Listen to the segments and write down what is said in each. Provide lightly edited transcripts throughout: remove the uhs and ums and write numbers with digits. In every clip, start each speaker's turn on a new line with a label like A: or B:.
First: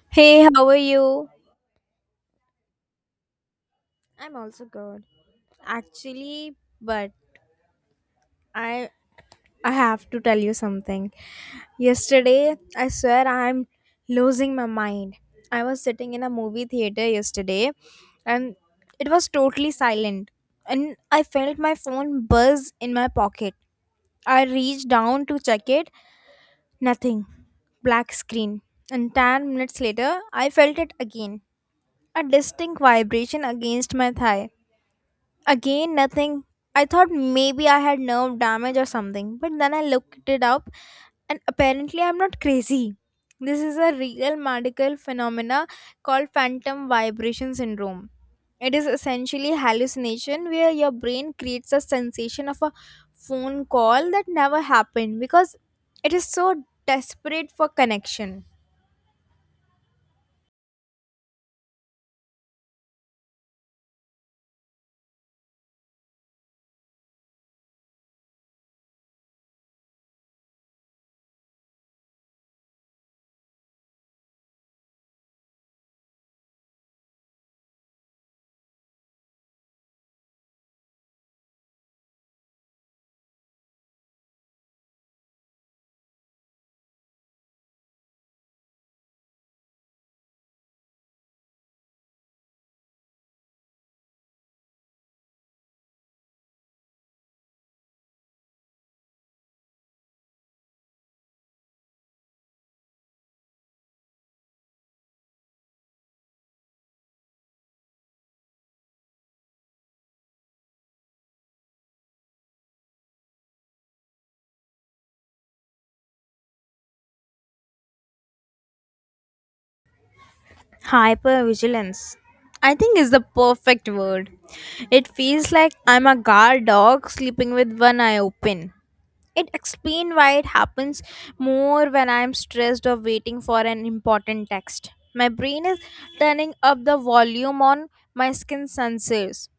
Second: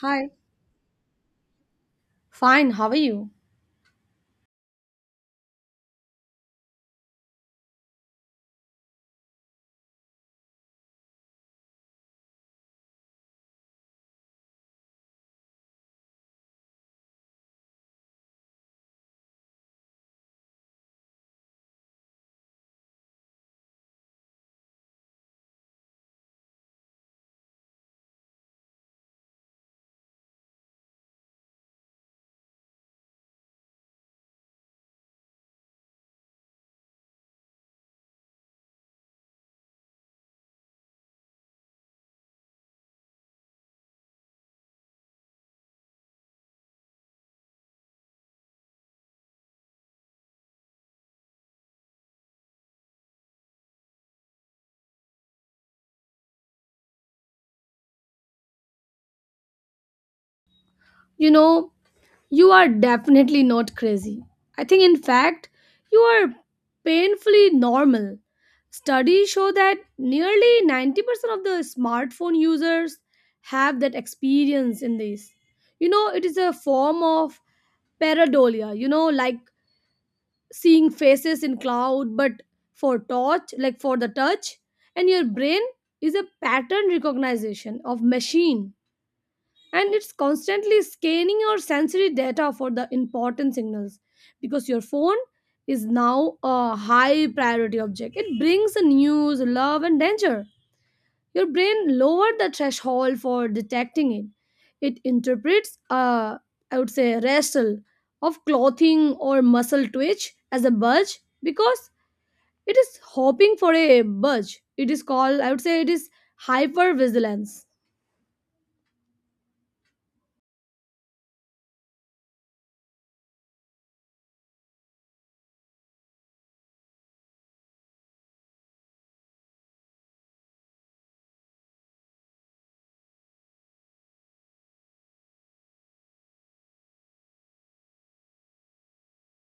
A: Hi.
B: Hey, how are you?
A: Fine, how are you?
B: I'm also good. Actually, but I I have to tell you something. Yesterday, I swear I'm losing my mind. I was sitting in a movie theater yesterday and it was totally silent and I felt my phone buzz in my pocket. I reached down to check it, nothing. Black screen. And 10 minutes later, I felt it again. A distinct vibration against my thigh. Again, nothing. I thought maybe I had nerve damage or something, but then I looked it up and apparently I'm not crazy. This is a real medical phenomena called phantom vibration syndrome. It is essentially hallucination where your brain creates a sensation of a phone call that never happened because it is so desperate for connection.
A: You know, you are definitely not crazy. I think, in fact, you are painfully normal. Studies show that nearly 90% of the smartphone users have that experience in this. You know, it is a form of pareidolia, you know, like seeing faces in cloud, but for touch, like for the touch, and your brain is a pattern recognition of machine, and it's constantly scanning your sensory data for the important signals because your phone is now a high priority object. It brings the news, love and danger. Your brain lowered the threshold for detecting it. It interprets I would say wrestle of clothing or muscle twitch as a budge because it is hoping for a budge. It is called, I would say it is hyper vigilance.
B: Hypervigilance, I think, is the perfect word. It feels like I'm a guard dog sleeping with one eye open. It explains why it happens more when I'm stressed or waiting for an important text. My brain is turning up the volume on my skin sensors.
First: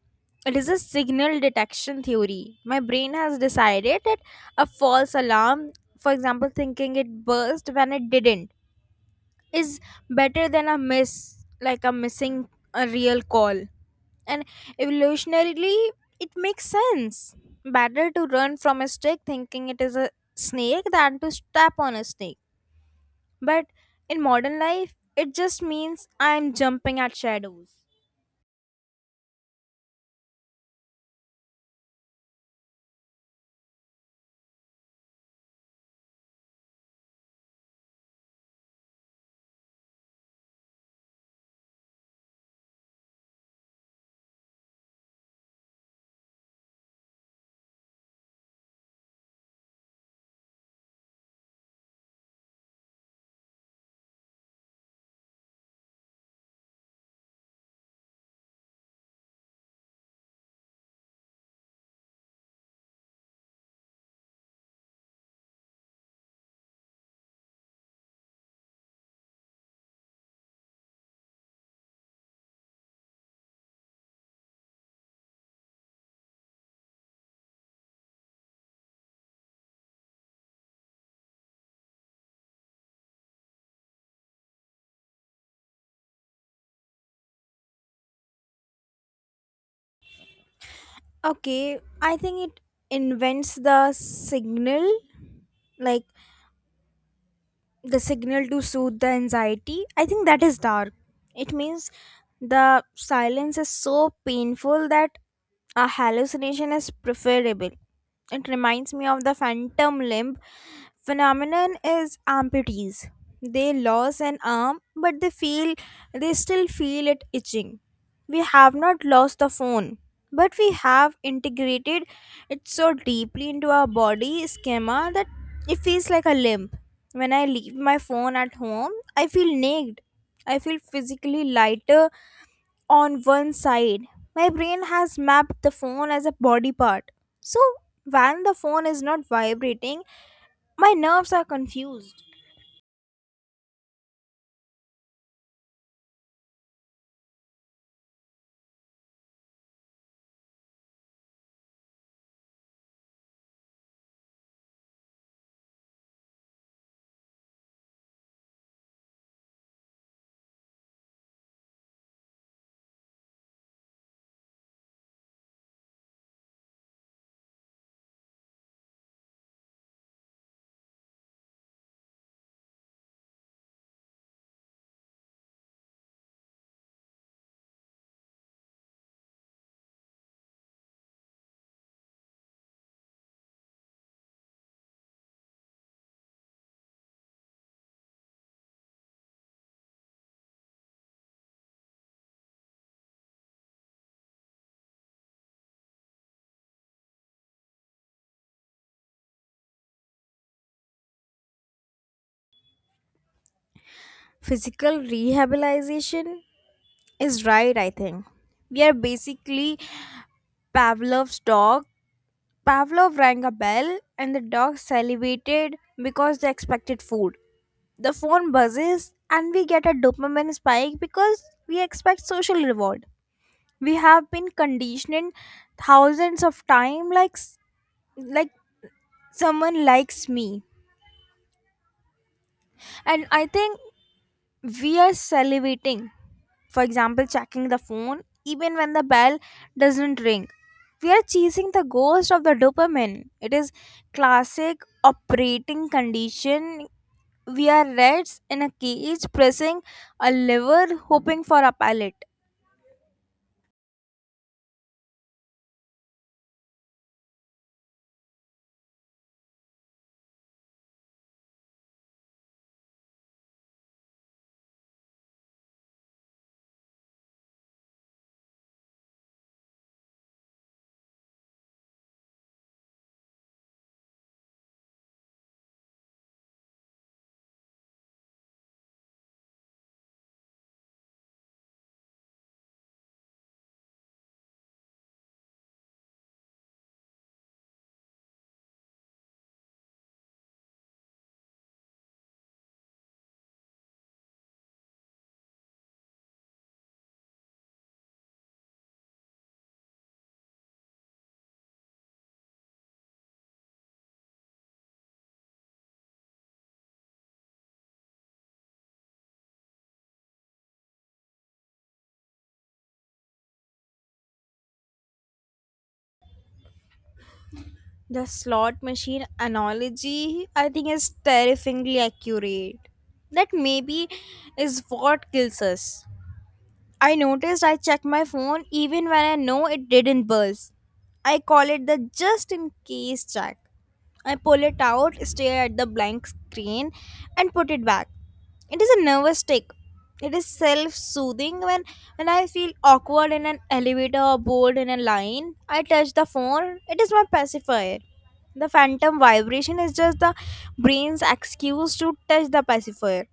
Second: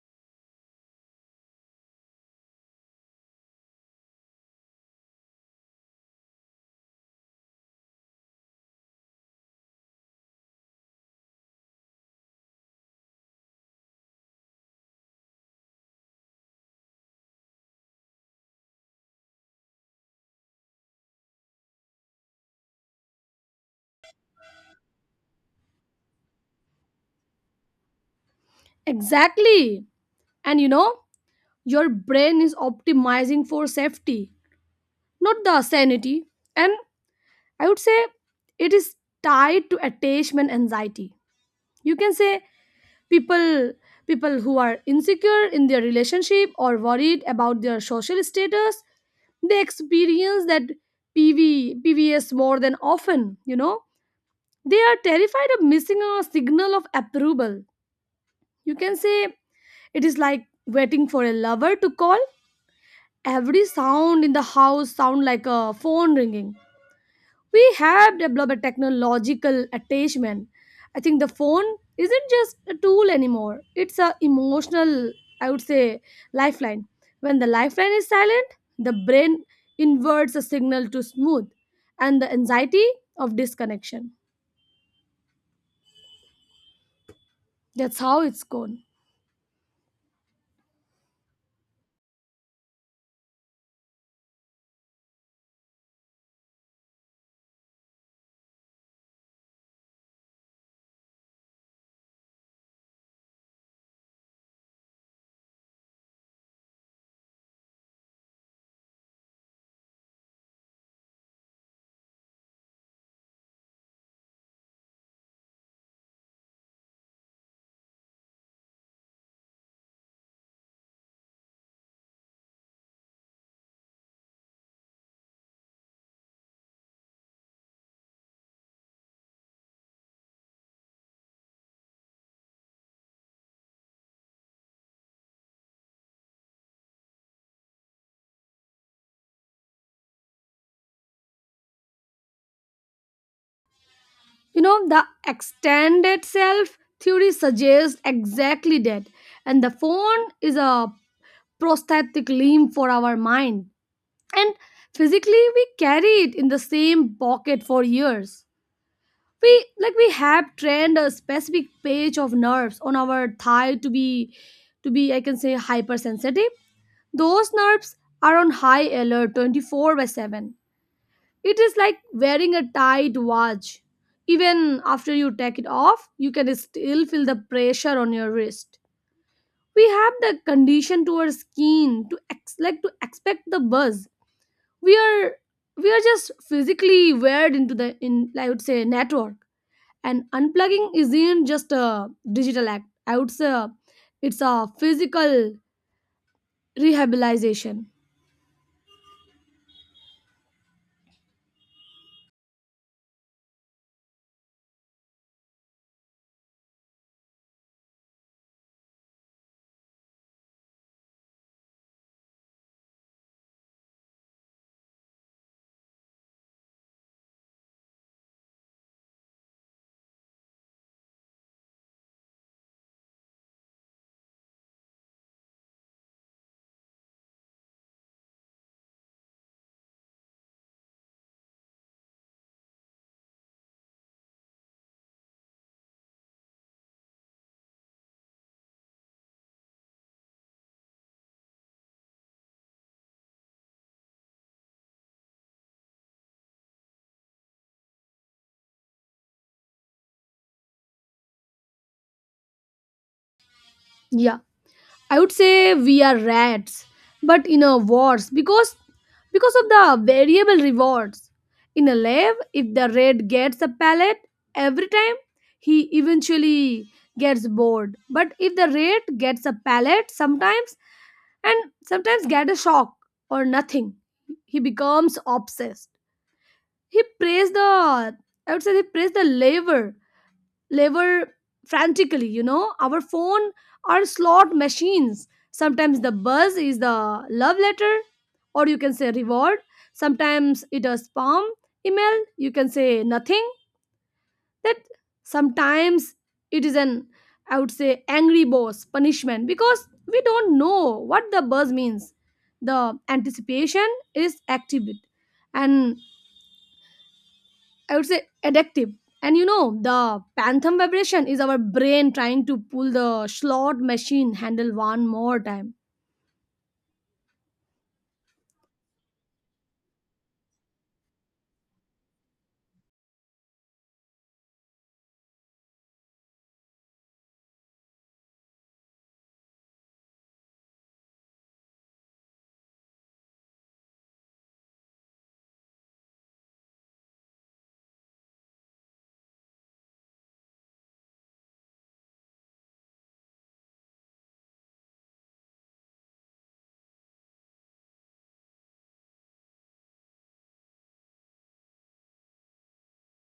B: It is a signal detection theory. My brain has decided that a false alarm, for example, thinking it burst when it didn't, is better than a miss, like a missing a real call, and evolutionarily it makes sense. Better to run from a stick thinking it is a snake than to step on a snake. But in modern life it just means I'm jumping at shadows.
A: Exactly. And you know, your brain is optimizing for safety, not the sanity. And I would say it is tied to attachment anxiety. You can say people people who are insecure in their relationship or worried about their social status, they experience that PV, PVS more than often, you know. They are terrified of missing a signal of approval. You can say it is like waiting for a lover to call. Every sound in the house sound like a phone ringing. We have developed a technological attachment. I think the phone isn't just a tool anymore, it's a emotional, I would say, lifeline. When the lifeline is silent, the brain inverts a signal to smooth and the anxiety of disconnection. That's how it's gone.
B: Okay, I think it invents the signal, like the signal to soothe the anxiety. I think that is dark. It means the silence is so painful that a hallucination is preferable. It reminds me of the phantom limb phenomenon is amputees. They lose an arm but they feel, they still feel it itching. We have not lost the phone, but we have integrated it so deeply into our body schema that it feels like a limb. When I leave my phone at home, I feel naked. I feel physically lighter on one side. My brain has mapped the phone as a body part. So, when the phone is not vibrating, my nerves are confused.
A: You know, the extended self theory suggests exactly that, and the phone is a prosthetic limb for our mind. And physically, we carry it in the same pocket for years. We, like, we have trained a specific page of nerves on our thigh to be, to be, I can say, hypersensitive. Those nerves are on high alert 24 by 7. It is like wearing a tight watch. Even after you take it off, you can still feel the pressure on your wrist. We have the condition to our skin to like to expect the buzz. We are, we are just physically wired into the in, I would say, network. And unplugging isn't just a digital act. I would say it's a physical rehabilitation.
B: Physical rehabilitation is right, I think. We are basically Pavlov's dog. Pavlov rang a bell, and the dog salivated because they expected food. The phone buzzes, and we get a dopamine spike because we expect social reward. We have been conditioned thousands of times, like someone likes me, and I think we are salivating. For example, checking the phone even when the bell doesn't ring. We are chasing the ghost of the dopamine. It is classic operating condition. We are rats in a cage pressing a lever hoping for a pallet.
A: Yeah, I would say we are rats, but in a wars, because of the variable rewards. In a lab, if the rat gets a pellet every time, he eventually gets bored. But if the rat gets a pellet sometimes, and sometimes get a shock or nothing, he becomes obsessed. He prays the, I would say, he prays the lever frantically. You know, our phone are slot machines. Sometimes the buzz is the love letter, or you can say reward. Sometimes it is spam email, you can say nothing. That sometimes it is an, I would say, angry boss punishment, because we don't know what the buzz means. The anticipation is active and, I would say, addictive. And you know, the phantom vibration is our brain trying to pull the slot machine handle one more time.
B: The slot machine analogy, I think, is terrifyingly accurate. That maybe is what kills us. I noticed I checked my phone even when I know it didn't buzz. I call it the just in case check. I pull it out, stare at the blank screen, and put it back. It is a nervous tick. It is self-soothing when I feel awkward in an elevator or bored in a line. I touch the phone. It is my pacifier. The phantom vibration is just the brain's excuse to touch the pacifier.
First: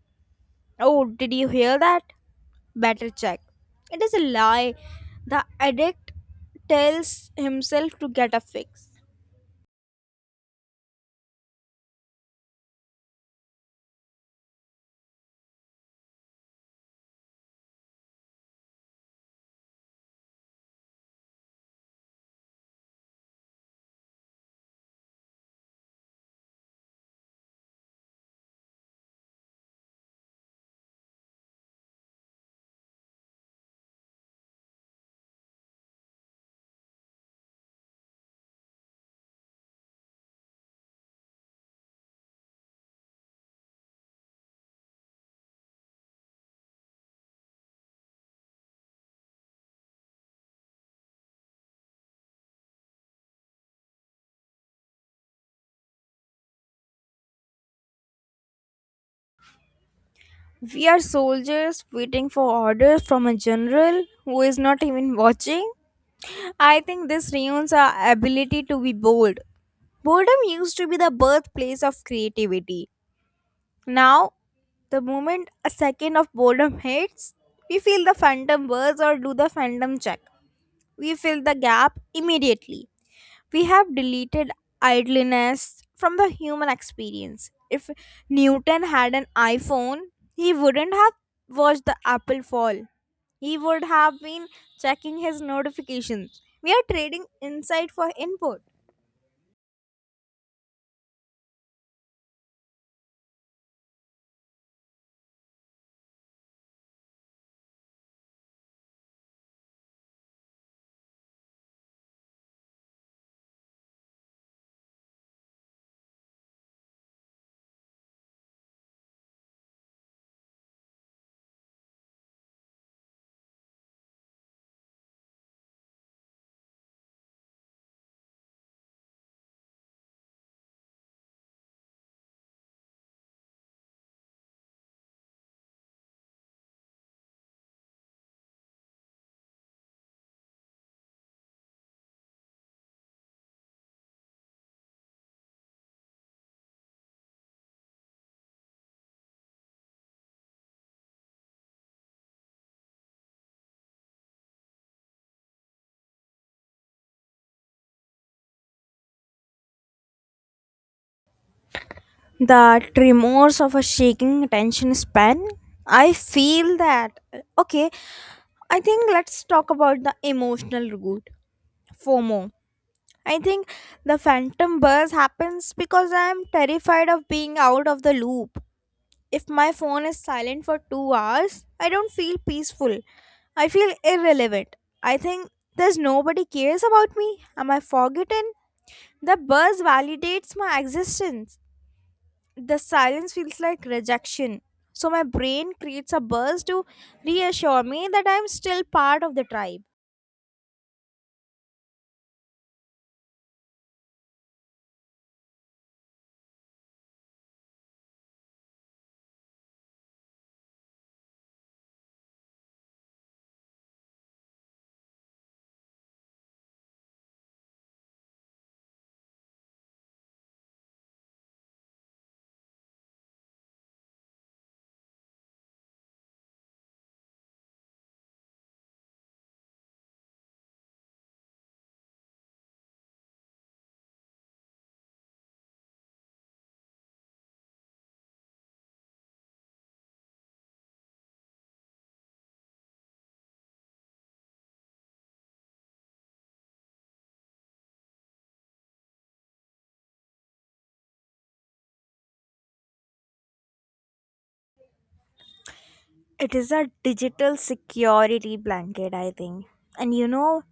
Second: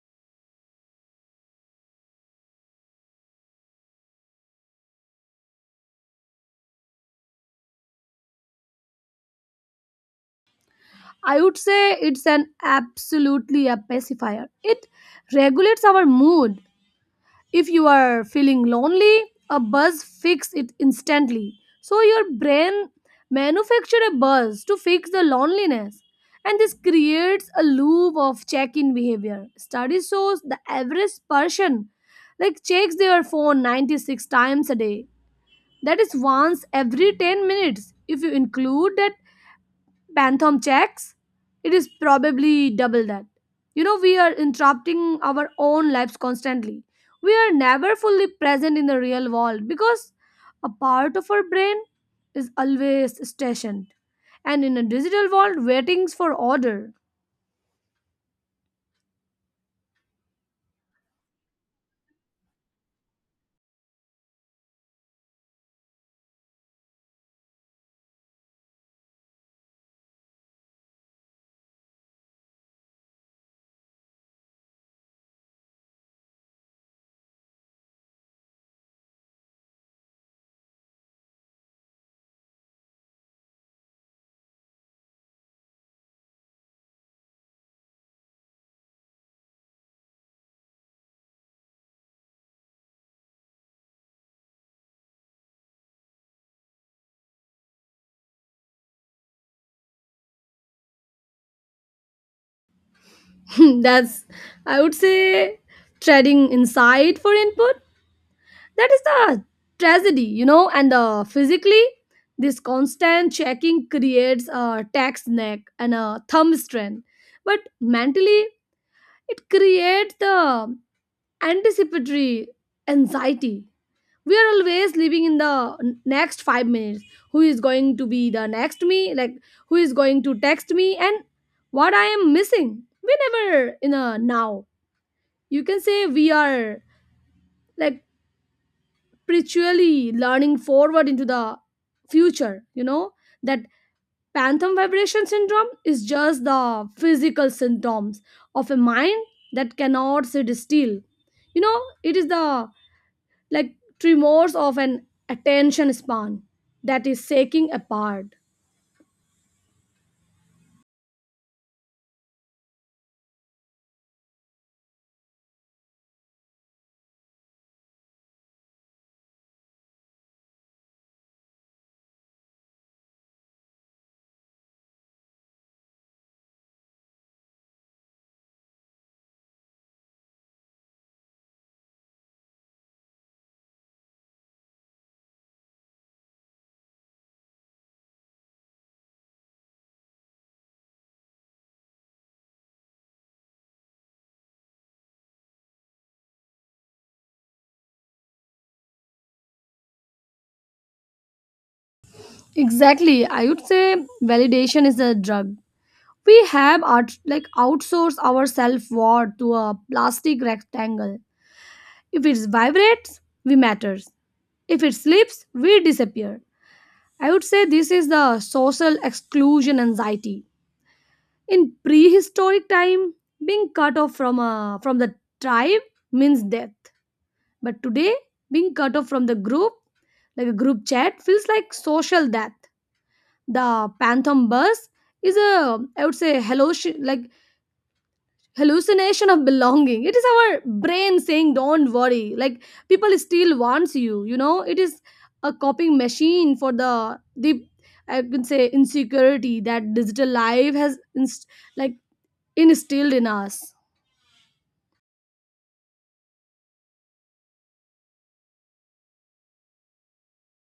B: Oh, did you hear that? Better check. It is a lie the addict tells himself to get a fix.
A: I would say it's an absolutely a pacifier. It regulates our mood. If you are feeling lonely, a buzz fixes it instantly. So your brain manufactures a buzz to fix the loneliness. And this creates a loop of check-in behavior. Study shows the average person, like, checks their phone 96 times a day. That is once every 10 minutes. If you include that Bantam checks, it is probably double that. You know, we are interrupting our own lives constantly. We are never fully present in the real world because a part of our brain is always stationed and in a digital world waiting for order.
B: We are soldiers waiting for orders from a general who is not even watching. I think this reunions our ability to be bold. Boredom used to be the birthplace of creativity. Now, the moment a second of boredom hits, we feel the phantom words or do the phantom check. We fill the gap immediately. We have deleted idleness from the human experience. If Newton had an iPhone, he wouldn't have watched the apple fall. He would have been checking his notifications. We are trading insight for input.
A: That's, I would say, treading inside for input. That is the tragedy. You know, and physically, this constant checking creates a tax neck and a thumb strain, but mentally it creates the anticipatory anxiety. We are always living in the next 5 minutes. Who is going to be the next me, like, who is going to text me and what I am missing. We never in a now. You can say we are, like, spiritually learning forward into the future. You know that phantom vibration syndrome is just the physical symptoms of a mind that cannot sit still. You know, it is the, like, tremors of an attention span that is shaking apart.
B: That remorse of a shaking attention span, I feel that. Okay, I think let's talk about the emotional root. FOMO. I think the phantom buzz happens because I am terrified of being out of the loop. If my phone is silent for 2 hours, I don't feel peaceful. I feel irrelevant. I think there's nobody cares about me. Am I forgotten? The buzz validates my existence. The silence feels like rejection. So my brain creates a buzz to reassure me that I'm still part of the tribe.
A: Exactly. I would say validation is a drug. We have like outsourced our self worth to a plastic rectangle. If it vibrates, we matters. If it slips, we disappear. I would say this is the social exclusion anxiety. In prehistoric time, being cut off from a, from the tribe, means death. But today, being cut off from the group, like a group chat, feels like social death. The phantom bus is a, I would say, hello, like hallucination of belonging. It is our brain saying, don't worry, like, people still wants you. You know, it is a coping machine for the, I can say, insecurity that digital life has like instilled in us.
B: It is a digital security blanket, I think. And you know,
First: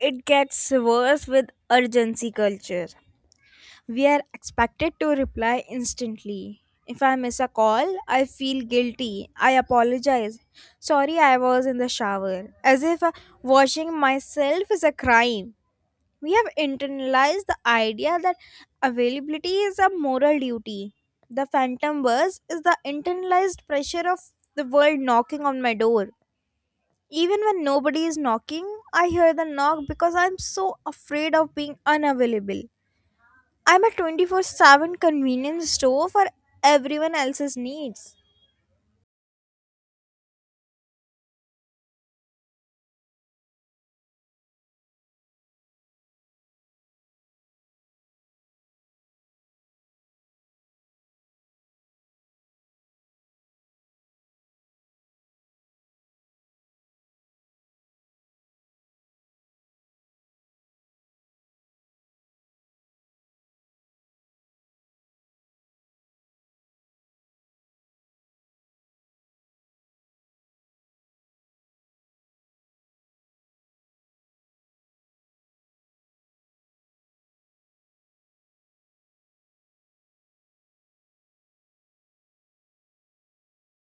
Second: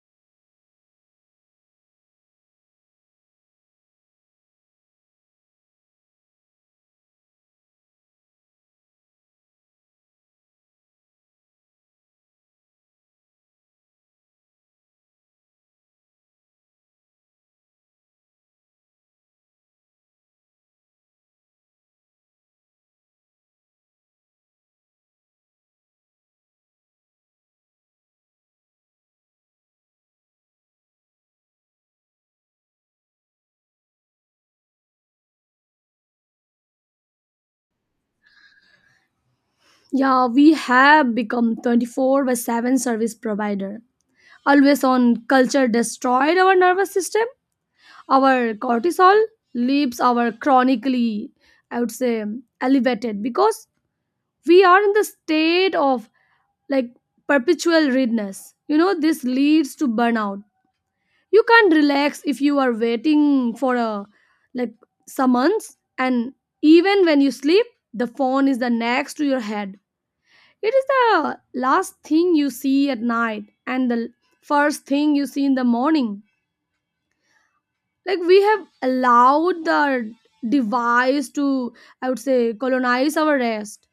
B: it gets worse with urgency culture. We are expected to reply instantly. If I miss a call, I feel guilty. I apologize. Sorry, I was in the shower. As if washing myself is a crime. We have internalized the idea that availability is a moral duty. The phantom buzz is the internalized pressure of the world knocking on my door. Even when nobody is knocking, I hear the knock because I'm so afraid of being unavailable. I'm a 24/7 convenience store for everyone else's needs.
A: Yeah, we have become 24 by 7 service provider. Always on culture destroyed our nervous system. Our cortisol leaves our chronically, I would say, elevated because we are in the state of, like, perpetual readiness. You know, this leads to burnout. You can't relax if you are waiting for a, like, summons. And even when you sleep, the phone is the next to your head. It is the last thing you see at night and the first thing you see in the morning. Like, we have allowed the device to, I would say, colonize our rest.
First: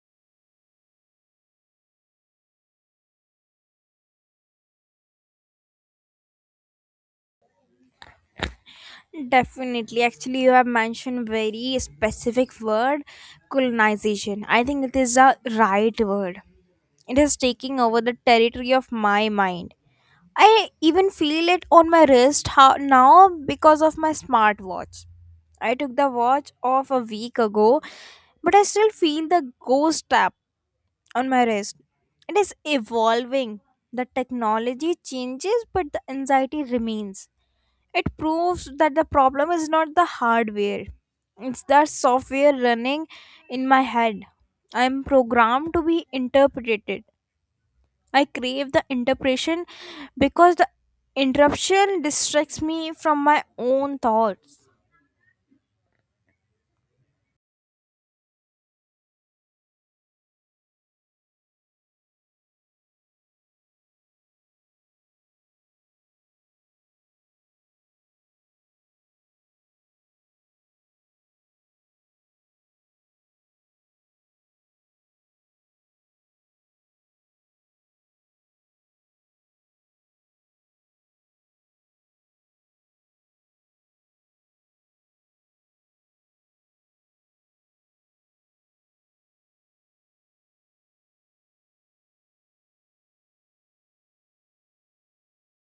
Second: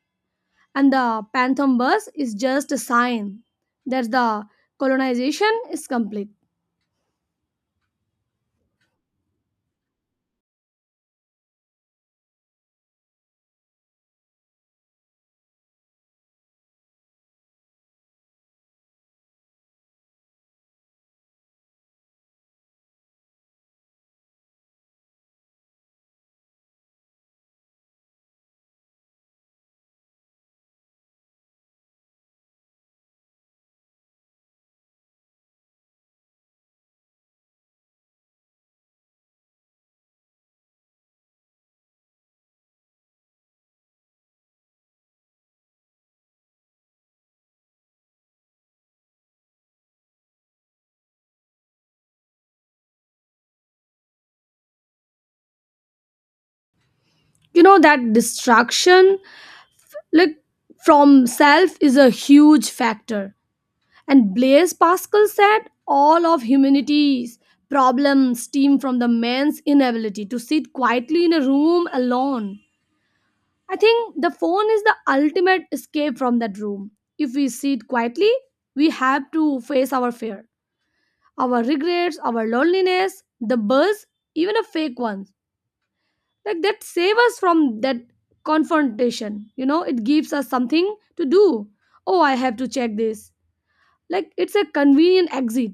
A: And the phantom bus is just a sign that the colonization is complete.
B: Definitely. Actually, you have mentioned very specific word, colonization. I think it is a right word. It is taking over the territory of my mind. I even feel it on my wrist now because of my smartwatch. I took the watch off a week ago, but I still feel the ghost on my wrist. It is evolving. The technology changes, but the anxiety remains. It proves that the problem is not the hardware, it's the software running in my head. I am programmed to be interpreted. I crave the interpretation because the interruption distracts me from my own thoughts.
A: You know, that distraction, like, from self is a huge factor. And Blaise Pascal said, all of humanity's problems stem from the man's inability to sit quietly in a room alone. I think the phone is the ultimate escape from that room. If we sit quietly, we have to face our fear, our regrets, our loneliness. The buzz, even a fake ones, like, that save us from that confrontation. You know, it gives us something to do. Oh, I have to check this. Like, it's a convenient exit,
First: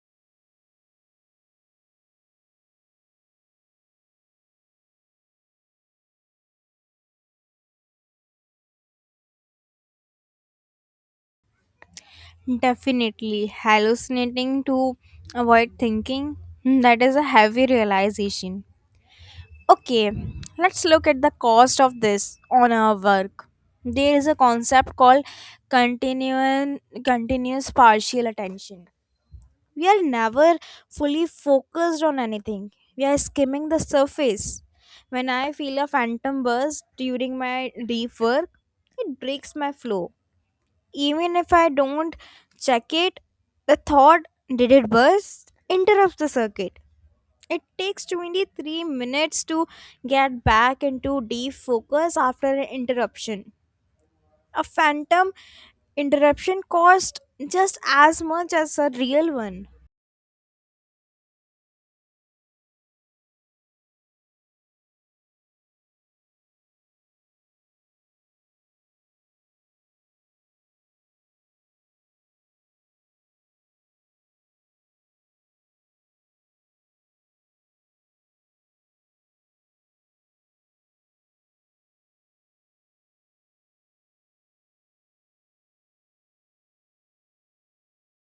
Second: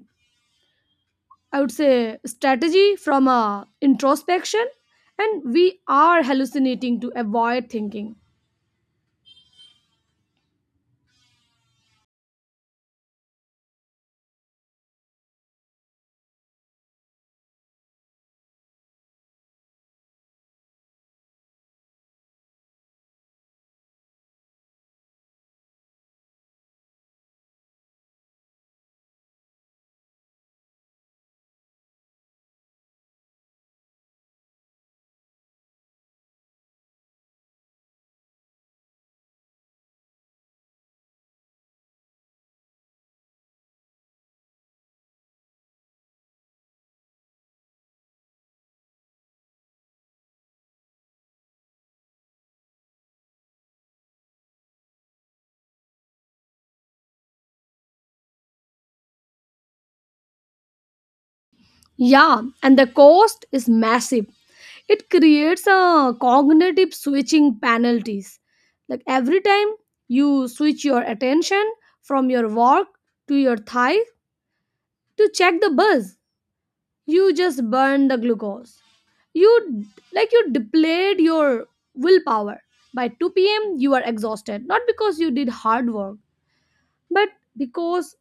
A: I would say, strategy from a introspection. And we are hallucinating to avoid thinking.
B: Definitely hallucinating to avoid thinking. That is a heavy realization. Okay, let's look at the cost of this on our work. There is a concept called continuum, continuous partial attention. We are never fully focused on anything, we are skimming the surface. When I feel a phantom burst during my deep work, it breaks my flow. Even if I don't check it, the thought, did it burst, interrupts the circuit. It takes 23 minutes to get back into deep focus after an interruption. A phantom interruption cost just as much as a real one.
A: Yeah, and the cost is massive. It creates a cognitive switching penalties. Like, every time you switch your attention from your work to your thigh to check the buzz, you just burn the glucose. You, like, you depleted your willpower. By 2 p.m., you are exhausted, not because you did hard work, but because,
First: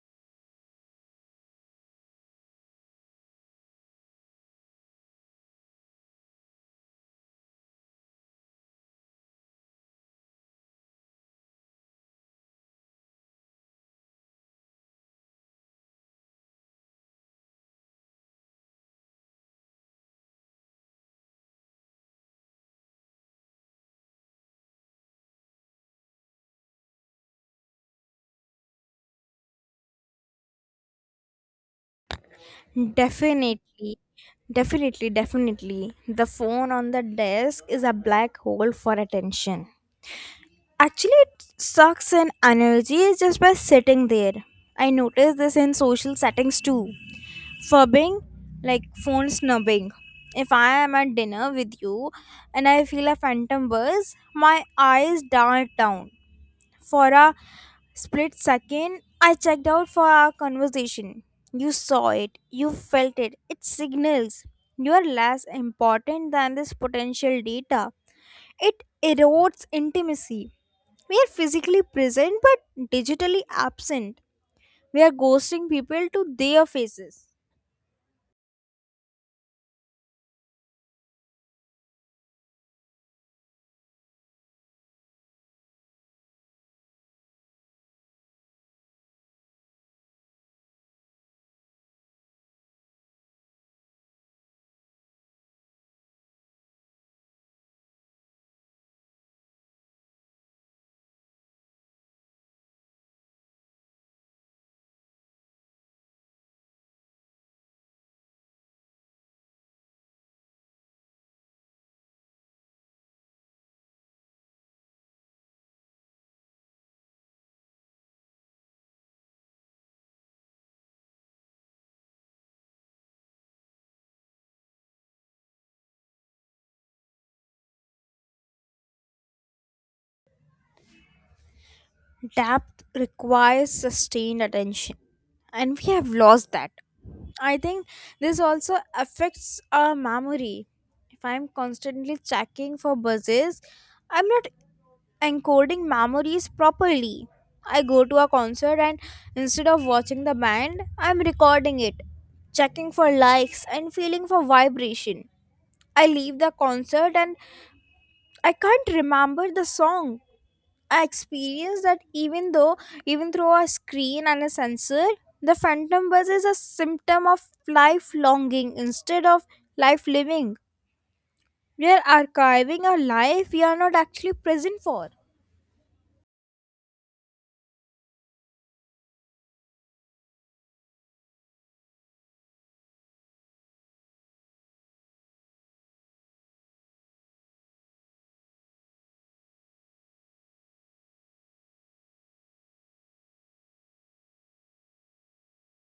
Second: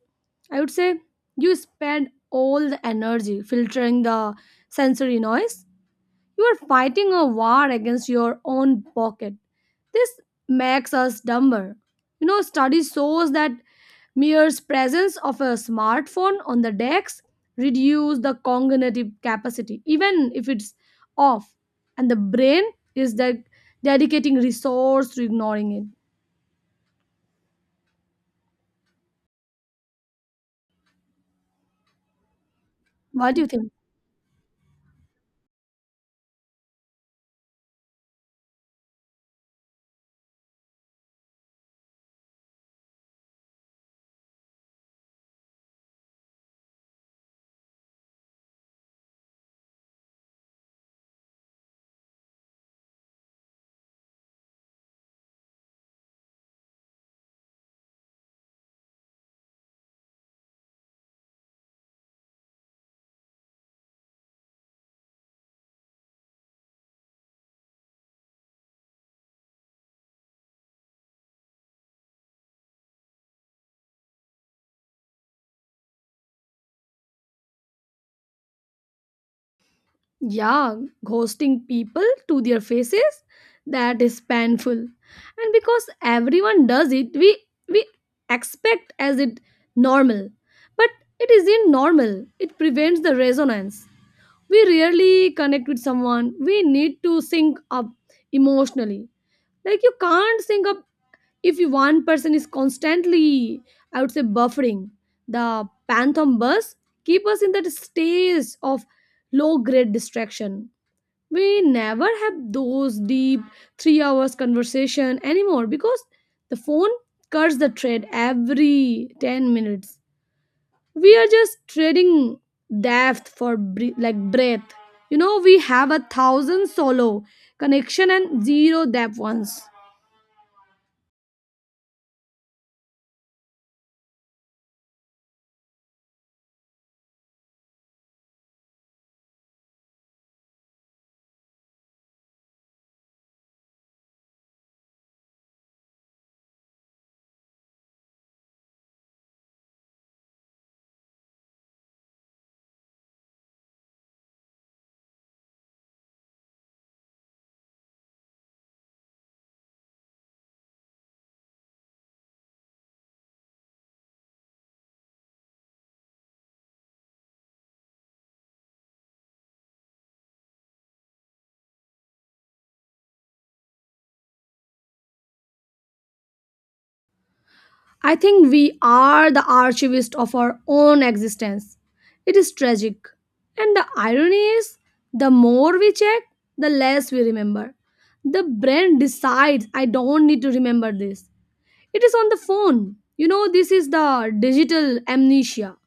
A: I would say, you spend all the energy filtering the sensory noise. You are fighting a war against your own pocket. This makes us dumber. You know, study shows that mere presence of a smartphone on the decks reduce the cognitive capacity, even if it's off, and the brain is dedicating resource to ignoring it. What do you think?
B: Definitely, definitely, definitely. The phone on the desk is a black hole for attention. Actually, it sucks in energy just by sitting there. I noticed this in social settings too. Fubbing, like phone snubbing. If I am at dinner with you and I feel a phantom buzz, my eyes dart down for a split second. I checked out for our conversation. You saw it, you felt it. It signals you are less important than this potential data. It erodes intimacy. We are physically present but digitally absent. We are ghosting people to their faces.
A: Yeah, ghosting people to their faces, that is painful. And because everyone does it, we expect as it normal. But it isn't normal. It prevents the resonance. We rarely connect with someone. We need to sync up emotionally. Like, you can't sync up if you, one person is constantly, I would say, buffering. The phantom bus keep us in that stage of low grade distraction. We never have those deep 3 hours conversation anymore because the phone cuts the trade every 10 minutes. We are just trading depth for like breath. You know, we have a thousand solo connection and zero depth ones.
B: Depth requires sustained attention, and we have lost that. I think this also affects our memory. If I'm constantly checking for buzzes, I'm not encoding memories properly. I go to a concert and instead of watching the band, I'm recording it, checking for likes and feeling for vibration. I leave the concert and I can't remember the song. I experienced that even through a screen and a sensor. The phantom buzz is a symptom of life longing instead of life living. We are archiving a life we are not actually present for.
A: I think we are the archivist of our own existence. It is tragic. And the irony is, the more we check, the less we remember. The brain decides, I don't need to remember this. It is on the phone. You know, this is the digital amnesia.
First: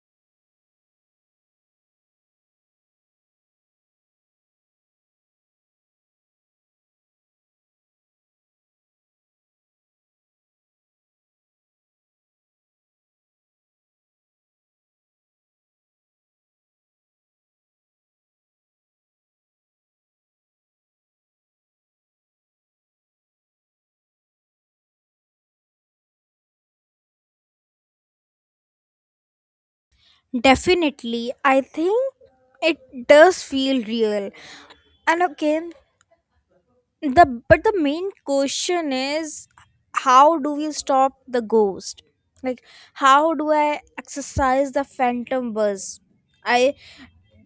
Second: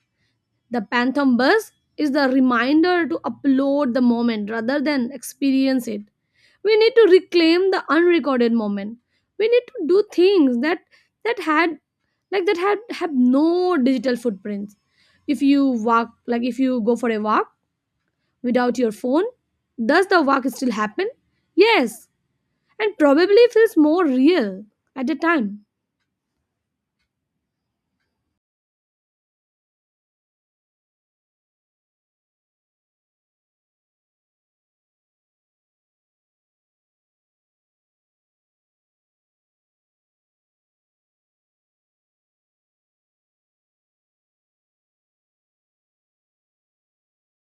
A: The Phantom Bus is the reminder to upload the moment rather than experience it. We need to reclaim the unrecorded moment. We need to do things that that had like that had have no digital footprints. If you walk, like, if you go for a walk without your phone, does the walk still happen? Yes, and probably feels more real at the time.
B: Definitely, I think it does feel real. And again, the but the main question is, how do we stop the ghost? Like how do I exercise the phantom buzz? I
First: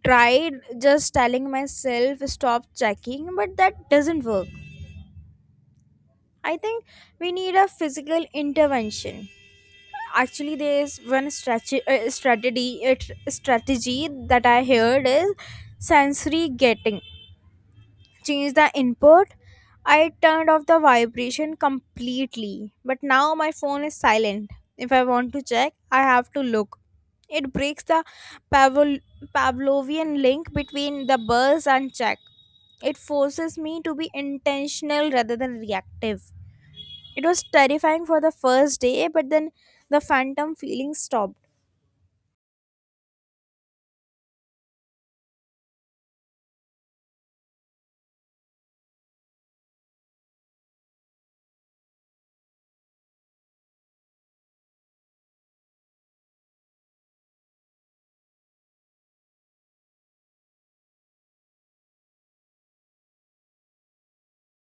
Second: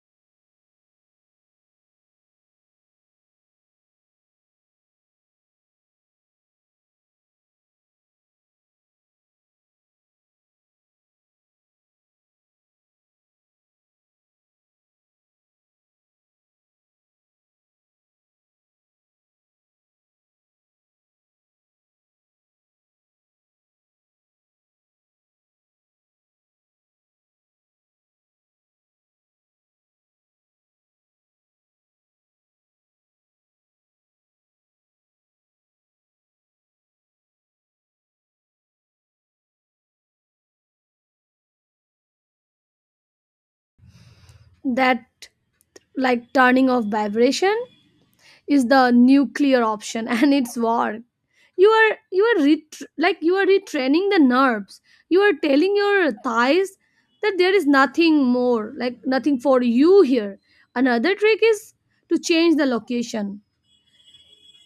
B: tried just telling myself stop checking, but that doesn't work. I think we need a physical intervention. Actually, there is one strategy that I heard is sensory getting. Change the input. I turned off the vibration completely, but now my phone is silent. If I want to check, I have to look. It breaks the Pavl- Pavlovian link between the buzz and check. It forces me to be intentional rather than reactive. It was terrifying for the first day, but then the phantom feeling stopped.
A: That, like, turning off vibration is the nuclear option and it's war. You are, like, you are retraining the nerves. You are telling your thighs that there is nothing more, like, nothing for you here. Another trick is to change the location.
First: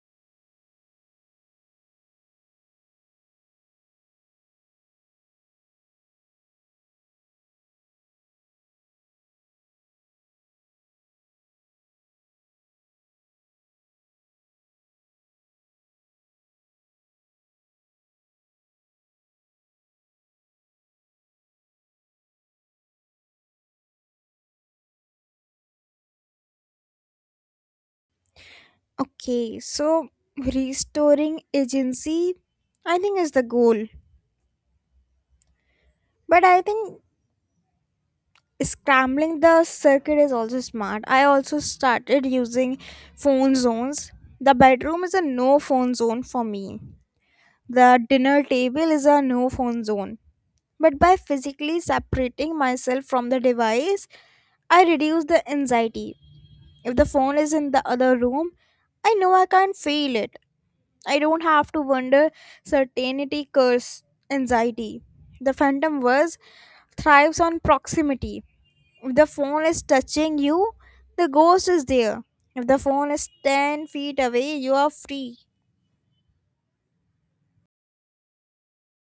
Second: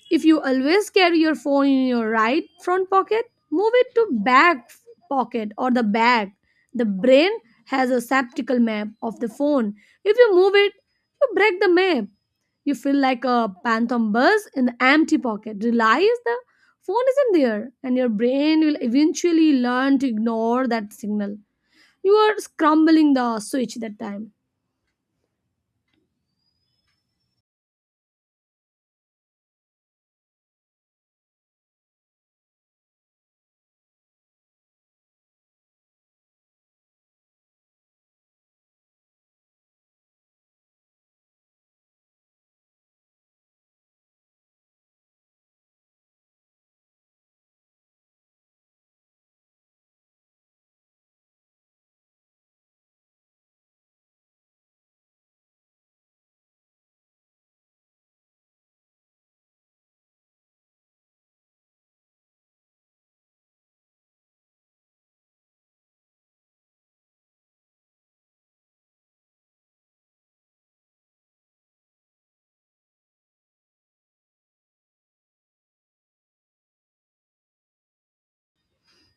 A: If you always carry your phone in your right front pocket, move it to back pocket or the bag. The brain has a septical map of the phone. If you move it, you break the map. You feel like a phantom buzz in the empty pocket. Realize the phone isn't there, and your brain will eventually learn to ignore that signal. You are scrambling the switch that time.
B: Okay, so restoring agency, I think, is the goal. But I think scrambling the circuit is also smart. I also started using phone zones. The bedroom is a no phone zone for me. The dinner table is a no phone zone. But by physically separating myself from the device, I reduce the anxiety. If the phone is in the other room, I know I can't feel it. I don't have to wonder, certainty curse anxiety. The phantom verse thrives on proximity. If the phone is touching you, the ghost is there. If the phone is 10 feet away, you are free.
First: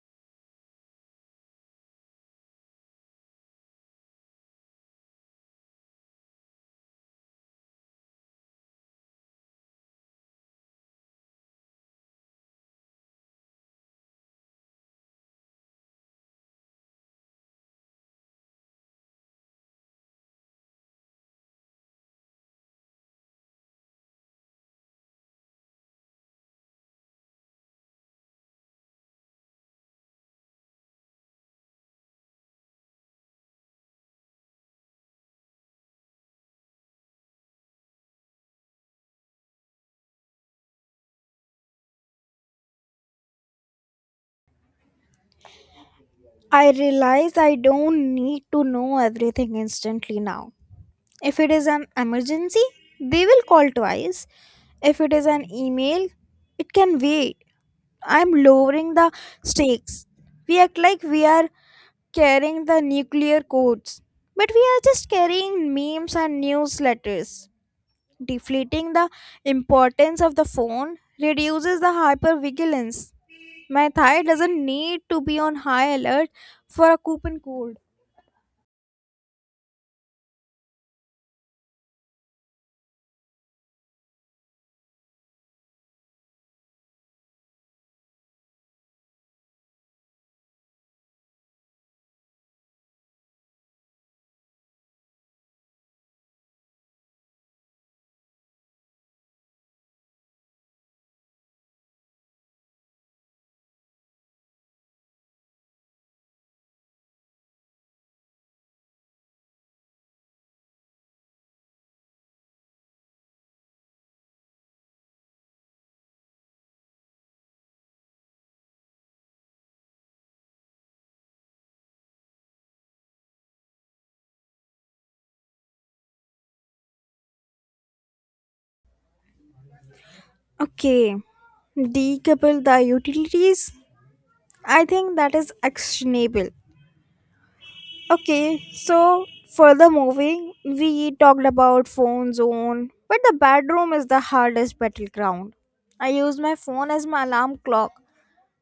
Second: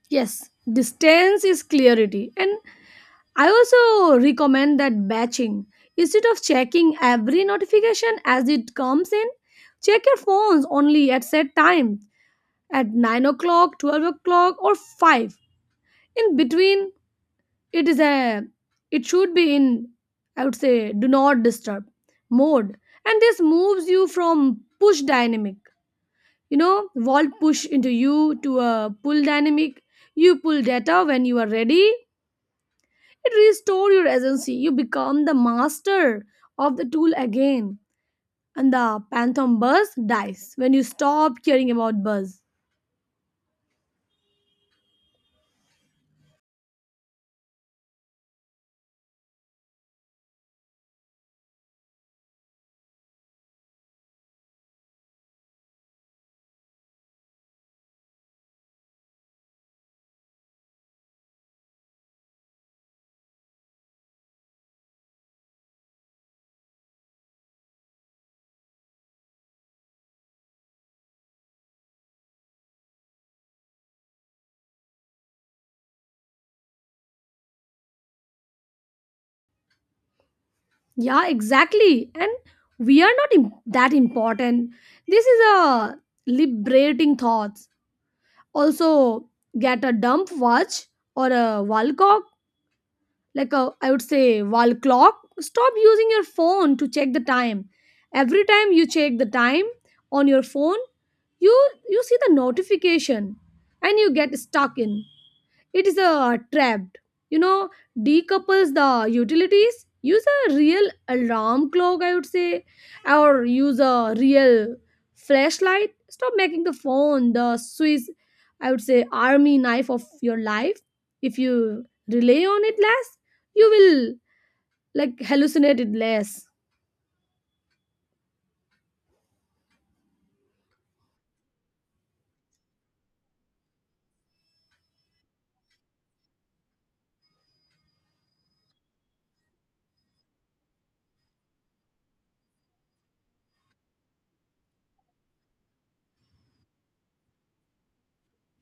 A: Yes, distance is clarity, and I also recommend that batching. Instead of checking every notification as it comes in, check your phones only at set time at 9 o'clock, 12 o'clock, or 5. In between, it is a it should be in I would say do not disturb mode. And this moves you from push dynamic, vault push into you to a pull dynamic. You pull data when you are ready. It restores your agency. You become the master of the tool again. And the phantom buzz dies when you stop caring about buzz.
B: I realize I don't need to know everything instantly now. If it is an emergency, they will call twice. If it is an email, it can wait. I'm lowering the stakes. We act like we are carrying the nuclear codes, but we are just carrying memes and newsletters. Deflating the importance of the phone reduces the hypervigilance. My thigh doesn't need to be on high alert for a coupon code.
A: Yeah, exactly. And we are not that important. This is a liberating thoughts. Also, get a dump watch or a wall clock like I would say wall clock. Stop using your phone to check the time. Every time you check the time on your phone, you you see the notification and you get stuck in. It is trapped. You know, decouples the utilities. Use a real alarm clock, I would say, or use a real flashlight. Stop making the phone the Swiss, I would say, army knife of your life. If you rely on it less, you will like hallucinate it less.
B: Okay, decouple the utilities. I think that is actionable. Okay, so for the moving, we talked about phone zone, but the bedroom is the hardest battleground. I use my phone as my alarm clock,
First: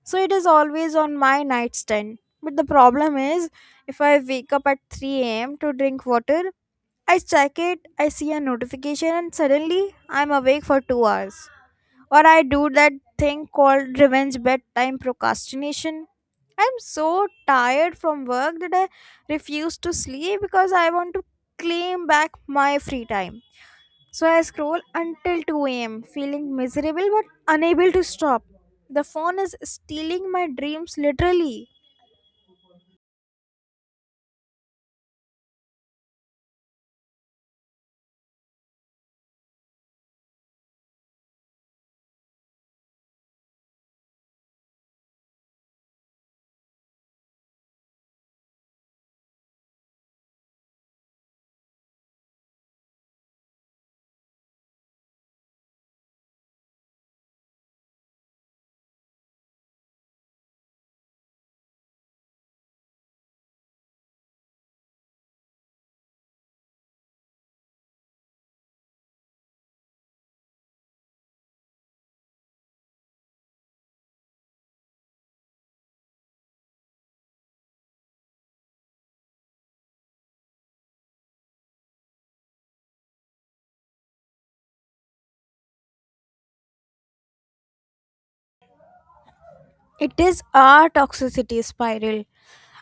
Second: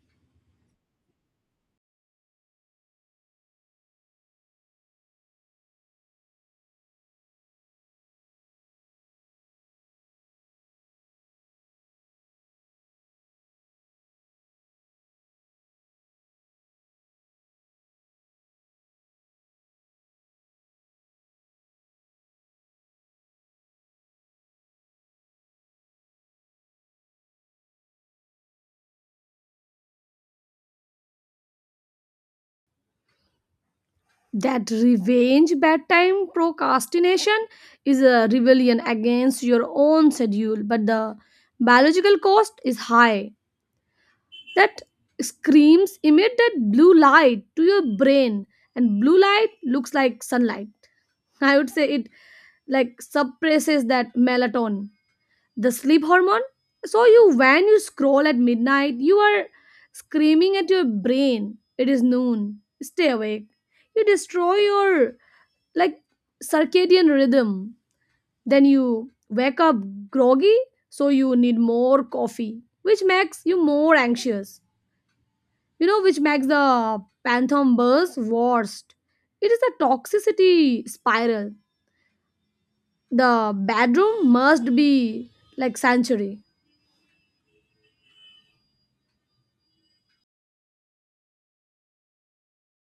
B: so it is always on my nightstand. But the problem is, if I wake up at 3 a.m. to drink water, I check it, I see a notification, and suddenly I'm awake for 2 hours. Or I do that thing called revenge bedtime procrastination. I'm so tired from work that I refuse to sleep because I want to claim back my free time. So I scroll until 2 a.m., feeling miserable but unable to stop. The phone is stealing my dreams literally.
A: That revenge bedtime procrastination is a rebellion against your own schedule, but the biological cost is high. That screams emit that blue light to your brain, and blue light looks like sunlight. I would say it like suppresses that melatonin, the sleep hormone. So you, when you scroll at midnight, you are screaming at your brain, it is noon, stay awake. You destroy your like circadian rhythm. Then you wake up groggy, so you need more coffee, which makes you more anxious, which makes the phantom bus worst. It is a toxicity spiral. The bedroom must be like sanctuary.
B: It is our toxicity spiral.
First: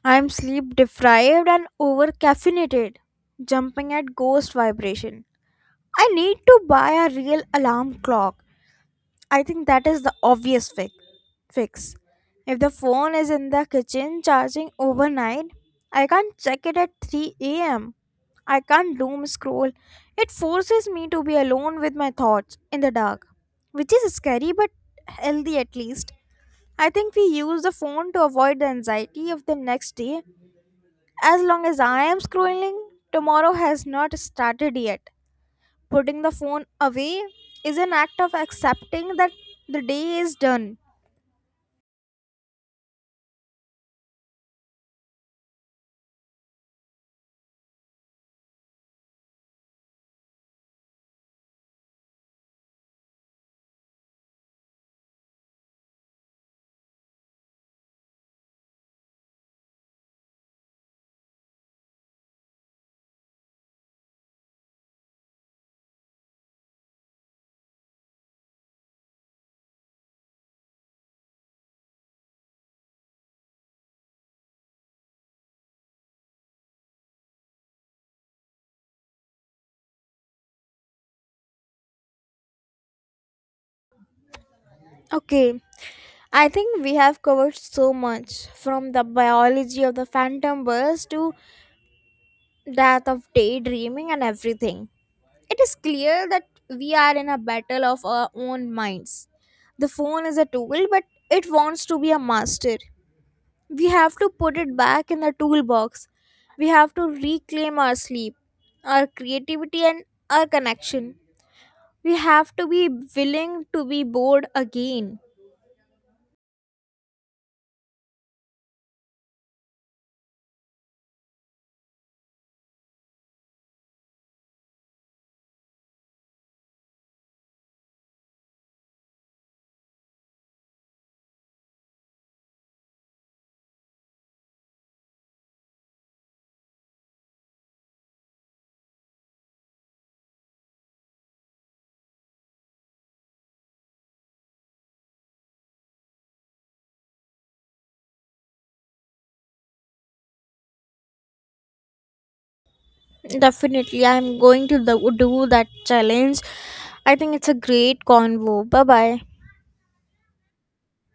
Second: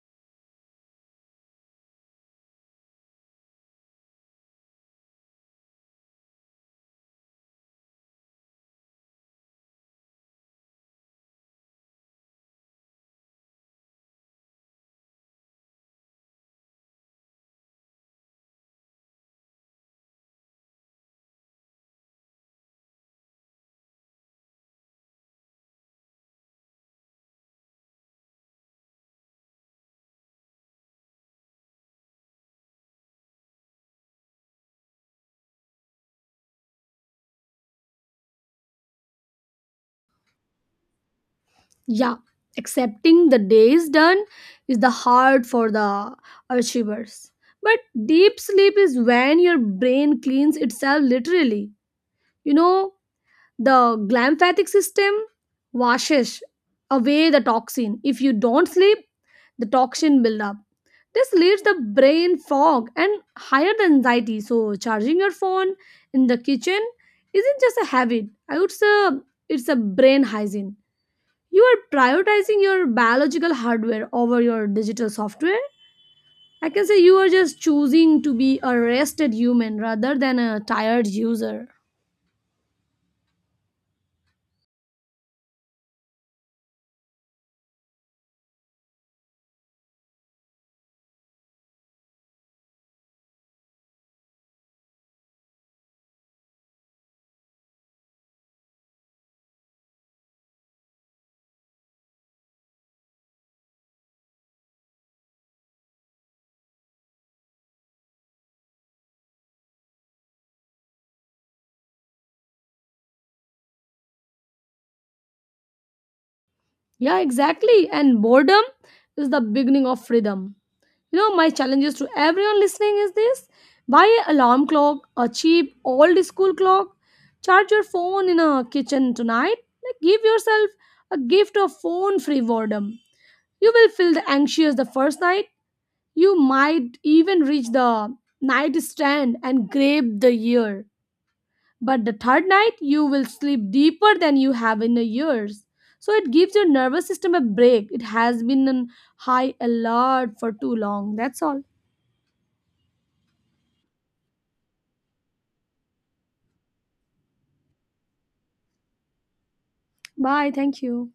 B: I am sleep deprived and over caffeinated, jumping at ghost vibration. I need to buy a real alarm clock. I think that is the obvious fix. If the phone is in the kitchen charging overnight, I can't check it at 3 am. I can't doom scroll. It forces me to be alone with my thoughts in the dark, which is scary but healthy at least. I think we use the phone to avoid the anxiety of the next day. As long as I am scrolling, tomorrow has not started yet. Putting the phone away is an act of accepting that the day is done.
A: Yeah, accepting the day is done is the hard for the achievers. But deep sleep is when your brain cleans itself, literally. You know, the glymphatic system washes away the toxin. If you don't sleep, the toxin build up. This leaves the brain fog and higher the anxiety. So charging your phone in the kitchen isn't just a habit. I would say it's a brain hygiene. You are prioritizing your biological hardware over your digital software. I can say you are just choosing to be a rested human rather than a tired user.
B: Okay, I think we have covered so much, from the biology of the phantom birds to death of daydreaming and everything. It is clear that we are in a battle of our own minds. The phone is a tool, but it wants to be a master. We have to put it back in the toolbox. We have to reclaim our sleep, our creativity, and our connection. We have to be willing to be bored again.
A: Yeah, exactly. And boredom is the beginning of freedom. You know, my challenges to everyone listening is this: buy an alarm clock, a cheap old school clock, charge your phone in a kitchen tonight. Like, give yourself a gift of phone free boredom. You will feel the anxious the first night. You might even reach the nightstand and grab the year. But the third night, you will sleep deeper than you have in a years. So it gives your nervous system a break. It has been on high alert for too long. That's all.
B: Definitely, I'm going do that challenge. I think it's a great convo. Bye bye.
A: Bye. Thank you.